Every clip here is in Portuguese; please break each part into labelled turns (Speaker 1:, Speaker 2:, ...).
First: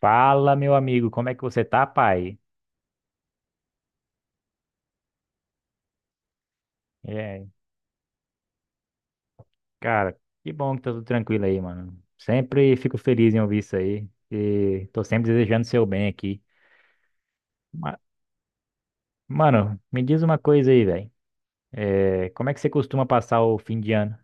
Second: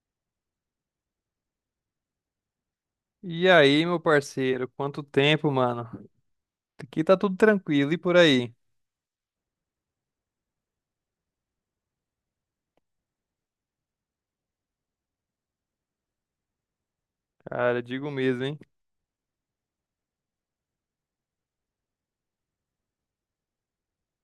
Speaker 1: Fala, meu amigo, como é que você tá, pai?
Speaker 2: E aí, meu parceiro, quanto tempo, mano? Aqui tá tudo
Speaker 1: É,
Speaker 2: tranquilo e por aí?
Speaker 1: cara, que bom que tá tudo tranquilo aí, mano. Sempre fico feliz em ouvir isso aí e tô sempre desejando seu bem aqui.
Speaker 2: Cara,
Speaker 1: Ma-
Speaker 2: digo mesmo, hein?
Speaker 1: Mano, me diz uma coisa aí, velho. É, como é que você costuma passar o fim de ano?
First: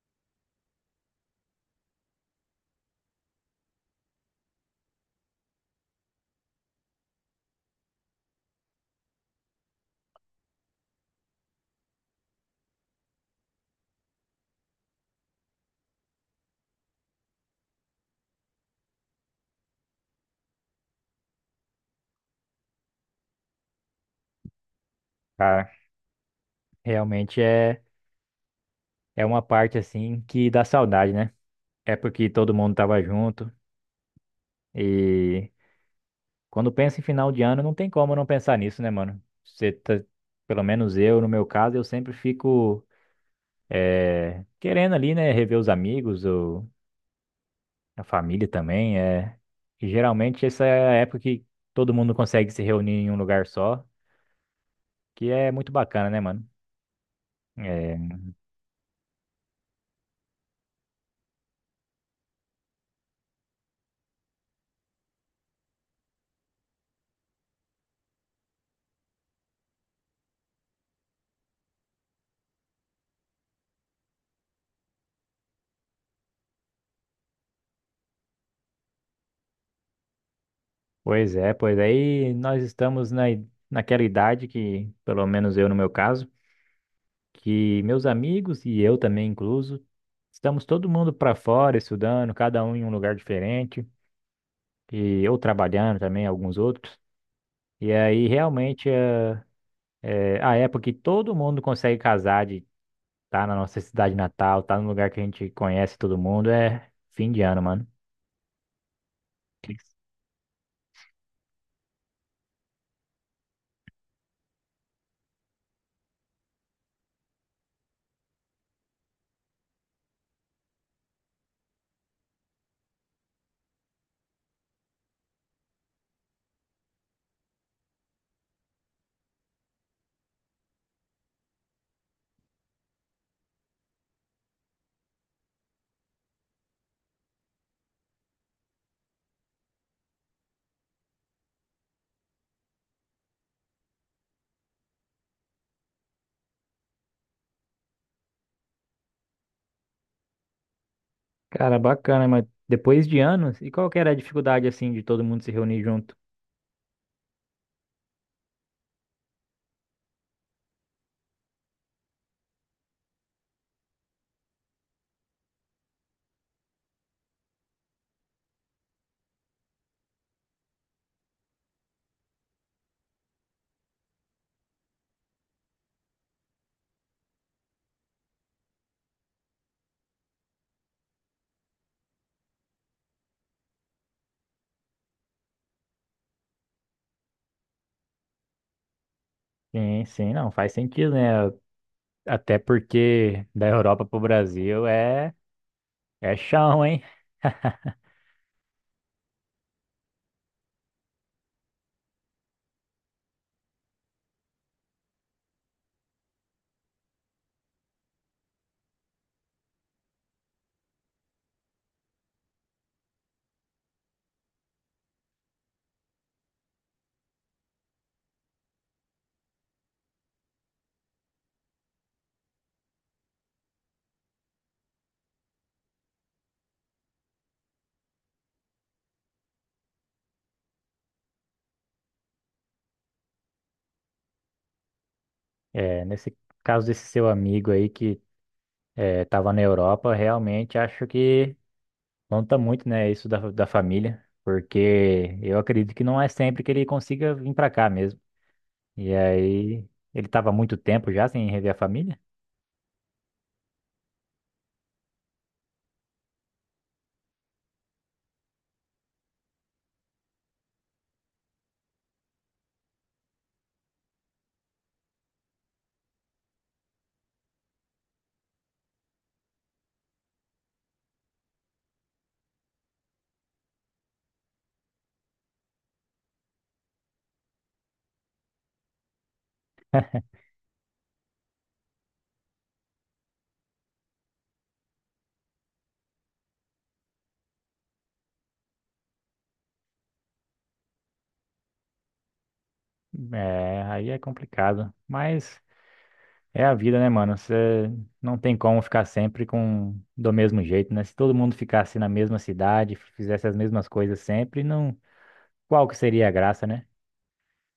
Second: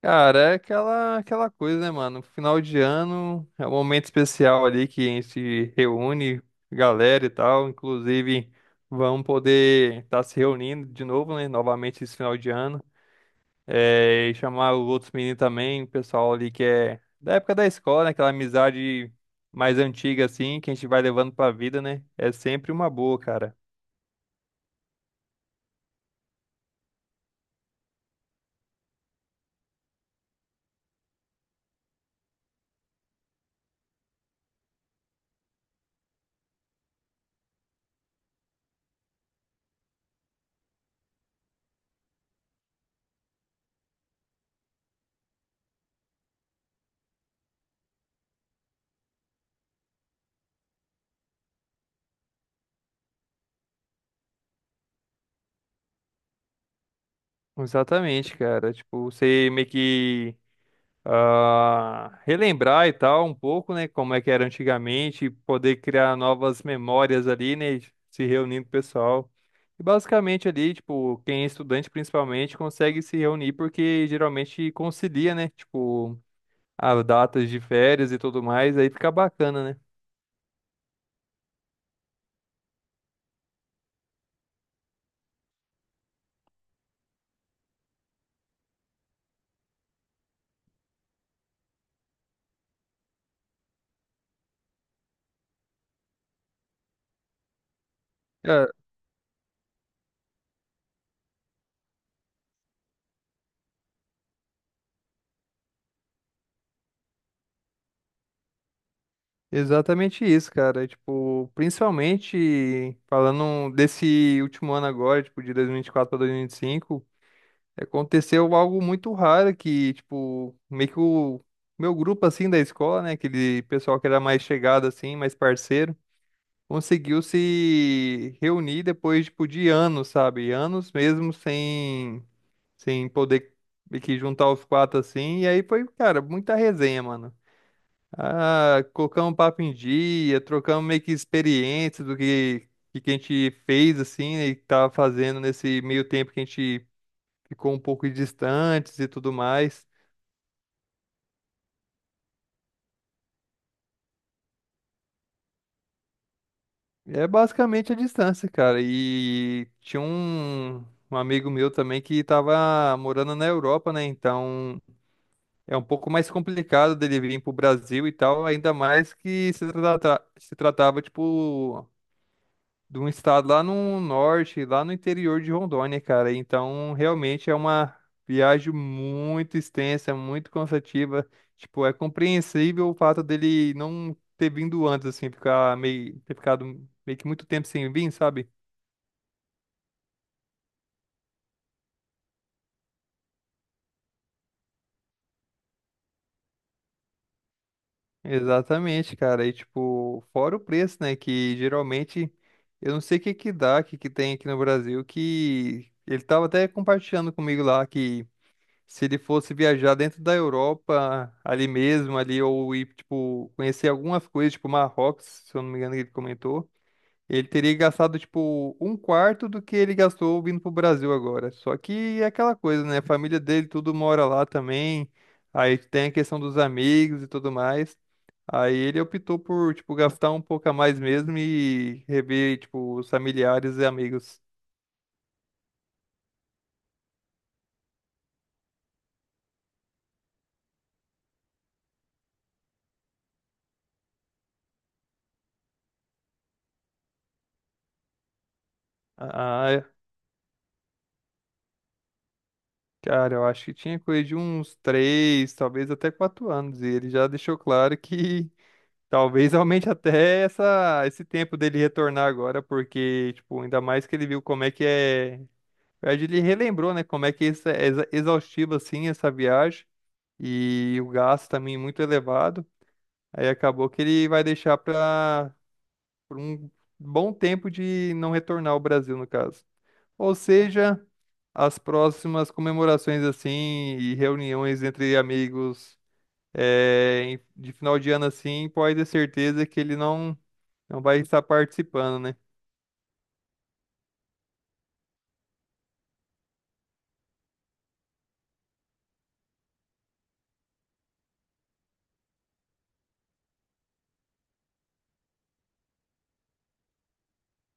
Speaker 2: Cara, é aquela coisa, né, mano? Final de ano é um momento especial ali que a gente se reúne, galera e tal. Inclusive, vamos poder estar se reunindo de novo, né? Novamente esse final de ano. É, e chamar os outros meninos também, o pessoal ali que é da época da escola, né? Aquela amizade mais antiga, assim, que a gente vai levando pra vida, né? É sempre uma boa, cara.
Speaker 1: Cara, realmente é, uma parte assim que dá saudade, né? É porque todo mundo tava junto e quando pensa em final de ano não tem como não pensar nisso, né, mano? Você tá, pelo menos eu, no meu caso, eu sempre fico. É, querendo ali, né, rever os amigos, ou a família também, é. E geralmente essa é a época que todo mundo consegue se reunir em um lugar só, que é muito bacana, né, mano? É,
Speaker 2: Exatamente, cara. Tipo, você meio que relembrar e tal um pouco, né? Como é que era antigamente, poder criar novas memórias ali, né? Se reunindo com o pessoal. E basicamente ali, tipo, quem é estudante principalmente consegue se reunir porque geralmente concilia, né? Tipo, as datas de férias e tudo mais, aí fica bacana, né?
Speaker 1: é, pois aí nós estamos naquela idade que, pelo menos eu no meu caso, que meus amigos e eu também incluso, estamos todo mundo para fora estudando, cada um em um lugar diferente, e eu trabalhando também, alguns outros. E aí
Speaker 2: Cara,
Speaker 1: realmente é a época que todo mundo consegue casar, de tá na nossa cidade natal, tá no lugar que a gente conhece todo mundo, é fim de ano, mano. Que-
Speaker 2: exatamente isso, cara. Tipo, principalmente falando desse último ano agora, tipo, de 2024 para 2025. Aconteceu algo muito raro que, tipo, meio que o meu grupo, assim, da escola, né? Aquele pessoal que era mais chegado, assim, mais parceiro, conseguiu se reunir depois, tipo, de anos, sabe? Anos mesmo sem poder meio que juntar os quatro, assim. E aí foi, cara, muita resenha, mano. Ah, colocamos papo em dia, trocamos meio que experiências do que a gente fez, assim, né, e que tava fazendo nesse meio tempo que a gente ficou um pouco distantes e tudo mais.
Speaker 1: Cara, bacana, mas depois de anos, e qual que era a dificuldade, assim, de todo mundo se reunir junto?
Speaker 2: É basicamente a distância, cara. Um amigo meu também que estava morando na Europa, né? Então é um pouco mais complicado dele vir pro Brasil e tal, ainda mais que se tratava, tipo, de um estado lá no norte, lá no interior de Rondônia, cara. Então, realmente é uma viagem muito extensa, muito cansativa. Tipo, é compreensível o fato dele não ter vindo antes, assim, ter ficado meio que muito tempo sem vir, sabe?
Speaker 1: Sim, sim, não, faz sentido, né? Até porque da Europa pro Brasil é, é chão, hein?
Speaker 2: Exatamente, cara. E, tipo, fora o preço, né? Que geralmente eu não sei o que dá, o que tem aqui no Brasil, que ele tava até compartilhando comigo lá que se ele fosse viajar dentro da Europa, ali mesmo, ali, ou ir, tipo, conhecer algumas coisas, tipo Marrocos, se eu não me engano, que ele comentou, ele teria gastado, tipo, um quarto do que ele gastou vindo pro Brasil agora. Só que é aquela coisa, né? A família dele tudo mora lá também, aí tem a questão dos amigos e tudo mais. Aí ele optou por, tipo, gastar um pouco a mais mesmo e rever, tipo, os familiares e amigos.
Speaker 1: É, nesse caso desse seu amigo aí que é, tava na Europa, realmente acho que conta muito, né, isso da família, porque eu acredito que não é sempre que ele consiga vir pra cá mesmo. E aí,
Speaker 2: Ah,
Speaker 1: ele tava há muito tempo já sem rever a família?
Speaker 2: cara, eu acho que tinha coisa de uns três, talvez até quatro anos. E ele já deixou claro que talvez aumente até esse tempo dele retornar agora, porque, tipo, ainda mais que ele viu como é que é. Na verdade, ele relembrou, né? Como é que isso é exaustivo, assim, essa viagem. E o gasto também é muito elevado. Aí acabou que ele vai deixar para um bom tempo de não retornar ao Brasil, no caso. Ou seja, as próximas comemorações assim e reuniões entre amigos de final de ano assim, pode ter certeza que ele não vai estar participando, né?
Speaker 1: É, aí é complicado. Mas é a vida, né, mano? Você não tem como ficar sempre com do mesmo jeito, né? Se todo mundo ficasse na mesma cidade, fizesse as mesmas coisas sempre, não, qual que seria a graça, né?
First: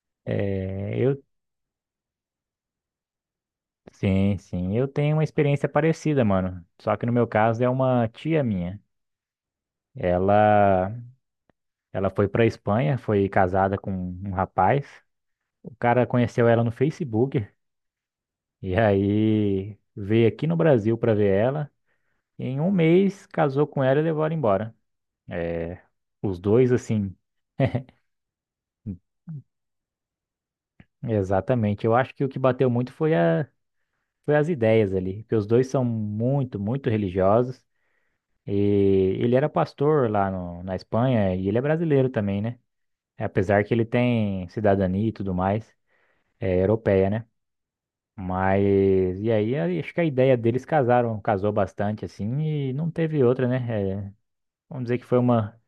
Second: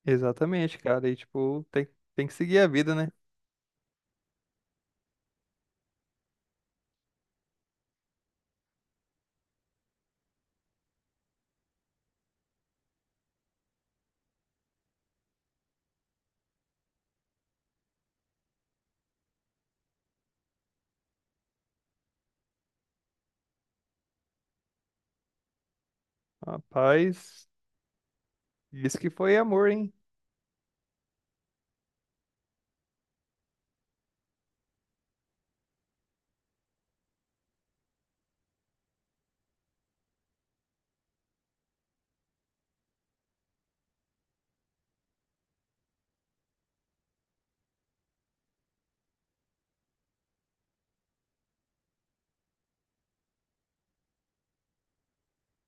Speaker 2: Exatamente,
Speaker 1: É,
Speaker 2: cara. E
Speaker 1: eu
Speaker 2: tipo, tem que seguir a vida, né?
Speaker 1: sim, sim, eu tenho uma experiência parecida, mano. Só que no meu caso é uma tia minha. Ela Ela foi para Espanha, foi casada com um rapaz. O cara conheceu ela no Facebook e aí veio aqui no Brasil para ver ela. E em um mês casou com ela e levou ela embora. É, os dois assim,
Speaker 2: Rapaz, isso que foi amor, hein?
Speaker 1: exatamente. Eu acho que o que bateu muito foi as ideias ali, porque os dois são muito, muito religiosos. E ele era pastor lá no- na Espanha e ele é brasileiro também, né? Apesar que ele tem cidadania e tudo mais, é europeia, né? Mas, e aí, acho que a ideia deles casaram, casou bastante, assim, e não teve outra, né? É, vamos dizer que foi uma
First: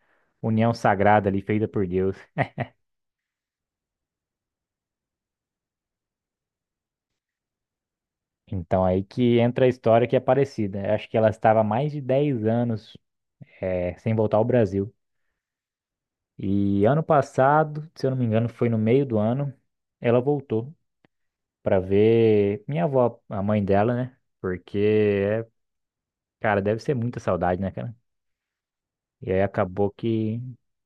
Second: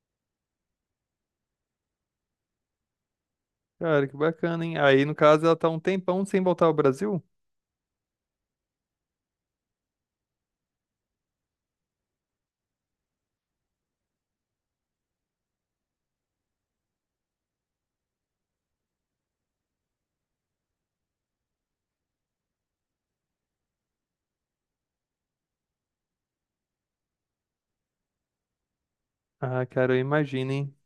Speaker 1: união sagrada ali, feita por Deus.
Speaker 2: Cara, que bacana, hein? Aí, no caso, ela tá um tempão sem voltar ao Brasil?
Speaker 1: Então, aí que entra a história que é parecida. Eu Acho que ela estava há mais de 10 anos, é, sem voltar ao Brasil. E ano passado, se eu não me engano, foi no meio do ano, ela voltou para ver minha avó, a mãe dela, né? Porque, é, cara, deve ser muita saudade, né, cara? E aí
Speaker 2: Ah, cara, eu imagino, hein?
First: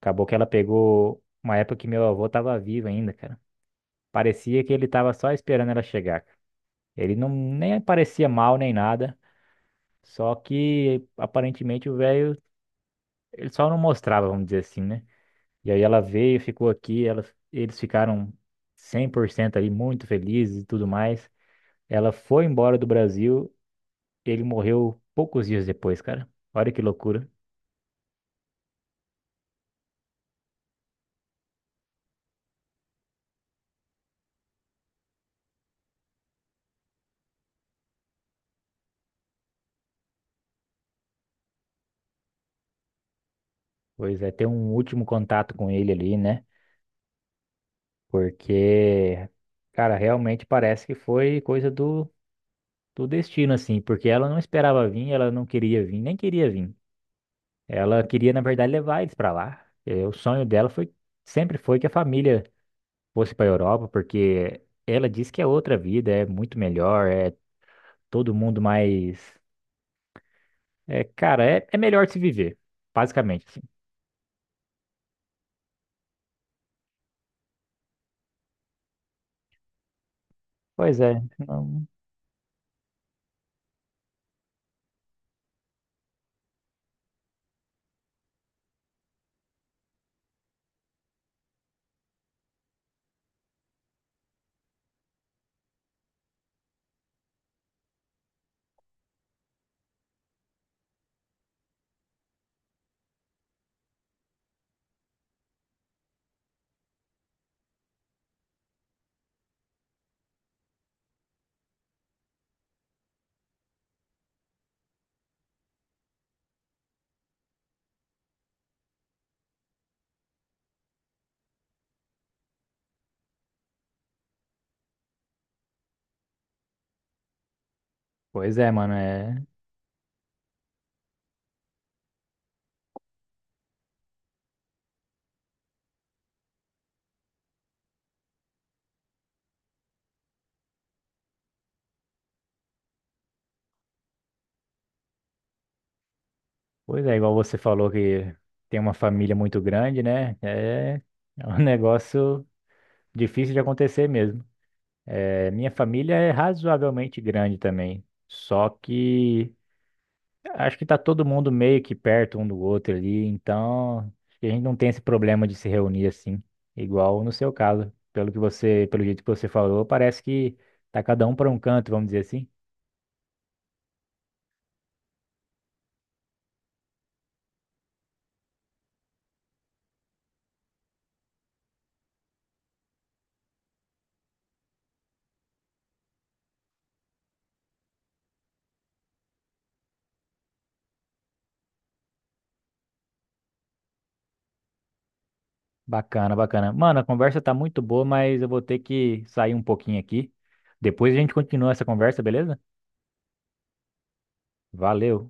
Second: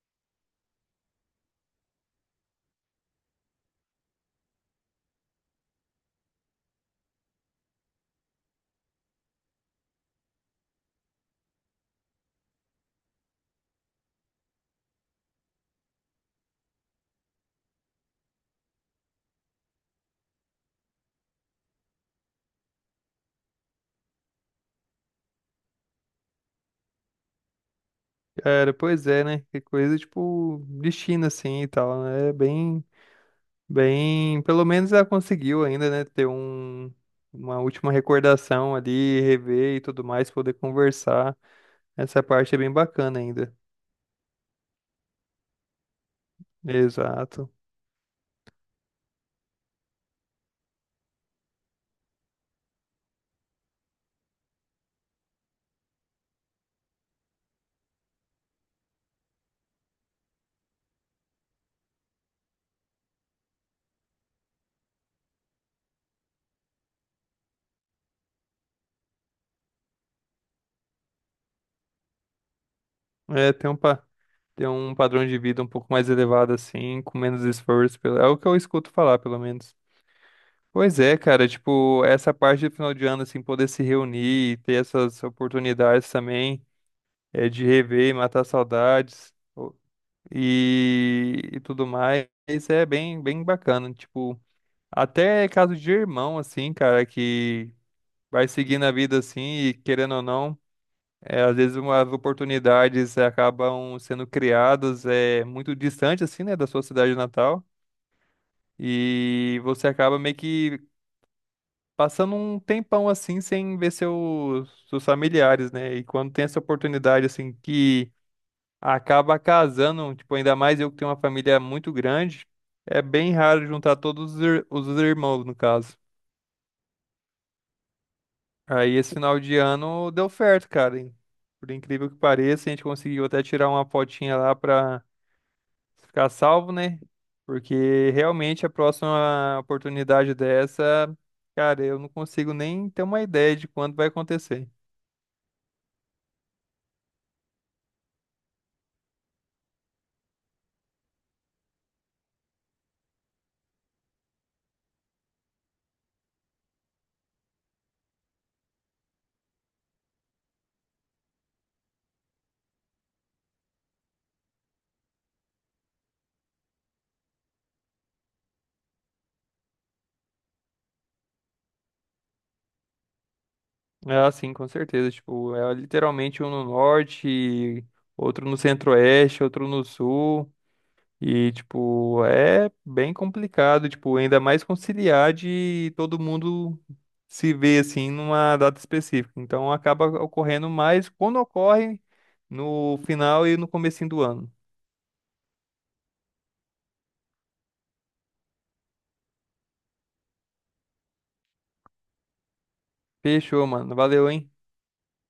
Speaker 1: acabou que ela pegou uma época que meu avô tava vivo ainda, cara. Parecia que ele tava só esperando ela chegar, cara. Ele não nem parecia mal nem nada, só que aparentemente o velho, ele só não mostrava, vamos dizer assim, né? E aí ela veio, ficou aqui, ela, eles ficaram 100% ali muito felizes e tudo mais. Ela foi embora do Brasil, ele morreu poucos dias depois, cara. Olha que loucura.
Speaker 2: Cara, pois é, né? Que coisa, tipo, de China assim, e tal, né? Bem, pelo menos ela conseguiu ainda, né, ter uma última recordação ali, rever e tudo mais, poder conversar. Essa parte é bem bacana ainda.
Speaker 1: Pois é, ter um último contato com ele ali, né?
Speaker 2: Exato.
Speaker 1: Porque, cara, realmente parece que foi coisa do destino, assim, porque ela não esperava vir, ela não queria vir, nem queria vir. Ela queria, na verdade, levar eles pra lá. Eh, o sonho sempre foi que a família fosse pra Europa, porque ela diz que é outra vida, é muito melhor, é todo mundo mais. É, cara, é, é melhor de se viver, basicamente,
Speaker 2: É,
Speaker 1: assim.
Speaker 2: ter um padrão de vida um pouco mais elevado assim, com menos esforço, é o que eu escuto falar, pelo menos. Pois
Speaker 1: Pois
Speaker 2: é,
Speaker 1: é,
Speaker 2: cara,
Speaker 1: não-
Speaker 2: tipo, essa parte do final de ano, assim, poder se reunir e ter essas oportunidades também, é, de rever e matar saudades, e tudo mais. Isso é bem bacana. Tipo, até é caso de irmão, assim, cara, que vai seguindo a vida assim e querendo ou não, é, às vezes umas oportunidades acabam sendo criadas é, muito distante, assim, né, da sua cidade natal. E você acaba meio que passando um tempão assim sem ver seus familiares, né? E quando tem essa oportunidade assim que acaba casando, tipo, ainda mais eu que tenho uma família muito grande, é bem raro juntar todos os irmãos, no caso.
Speaker 1: pois é, mano,
Speaker 2: Aí esse final
Speaker 1: é
Speaker 2: de ano deu certo, cara, hein? Por incrível que pareça, a gente conseguiu até tirar uma fotinha lá pra ficar salvo, né? Porque realmente a próxima oportunidade dessa, cara, eu não consigo nem ter uma ideia de quando vai acontecer.
Speaker 1: pois é, igual você falou que tem uma família muito grande, né? É, é um negócio difícil de acontecer mesmo. É, minha família é razoavelmente grande também, só que acho que tá todo mundo meio que perto um do outro ali, então acho que a gente não tem esse problema de se reunir assim, igual no seu caso. Pelo que você, pelo jeito que você falou, parece que tá cada um para um canto, vamos dizer assim.
Speaker 2: Ah, sim, com certeza. Tipo, é literalmente um no norte, outro no centro-oeste, outro no sul. E, tipo, é bem complicado, tipo, ainda mais conciliar de todo mundo se ver, assim, numa data específica. Então, acaba ocorrendo mais quando ocorre no final e no comecinho do ano.
Speaker 1: Bacana, bacana. Mano, a conversa tá muito boa, mas eu vou ter que sair um pouquinho aqui. Depois a gente continua essa conversa, beleza?
Speaker 2: Fechou, mano. Valeu, hein?
Speaker 1: Valeu.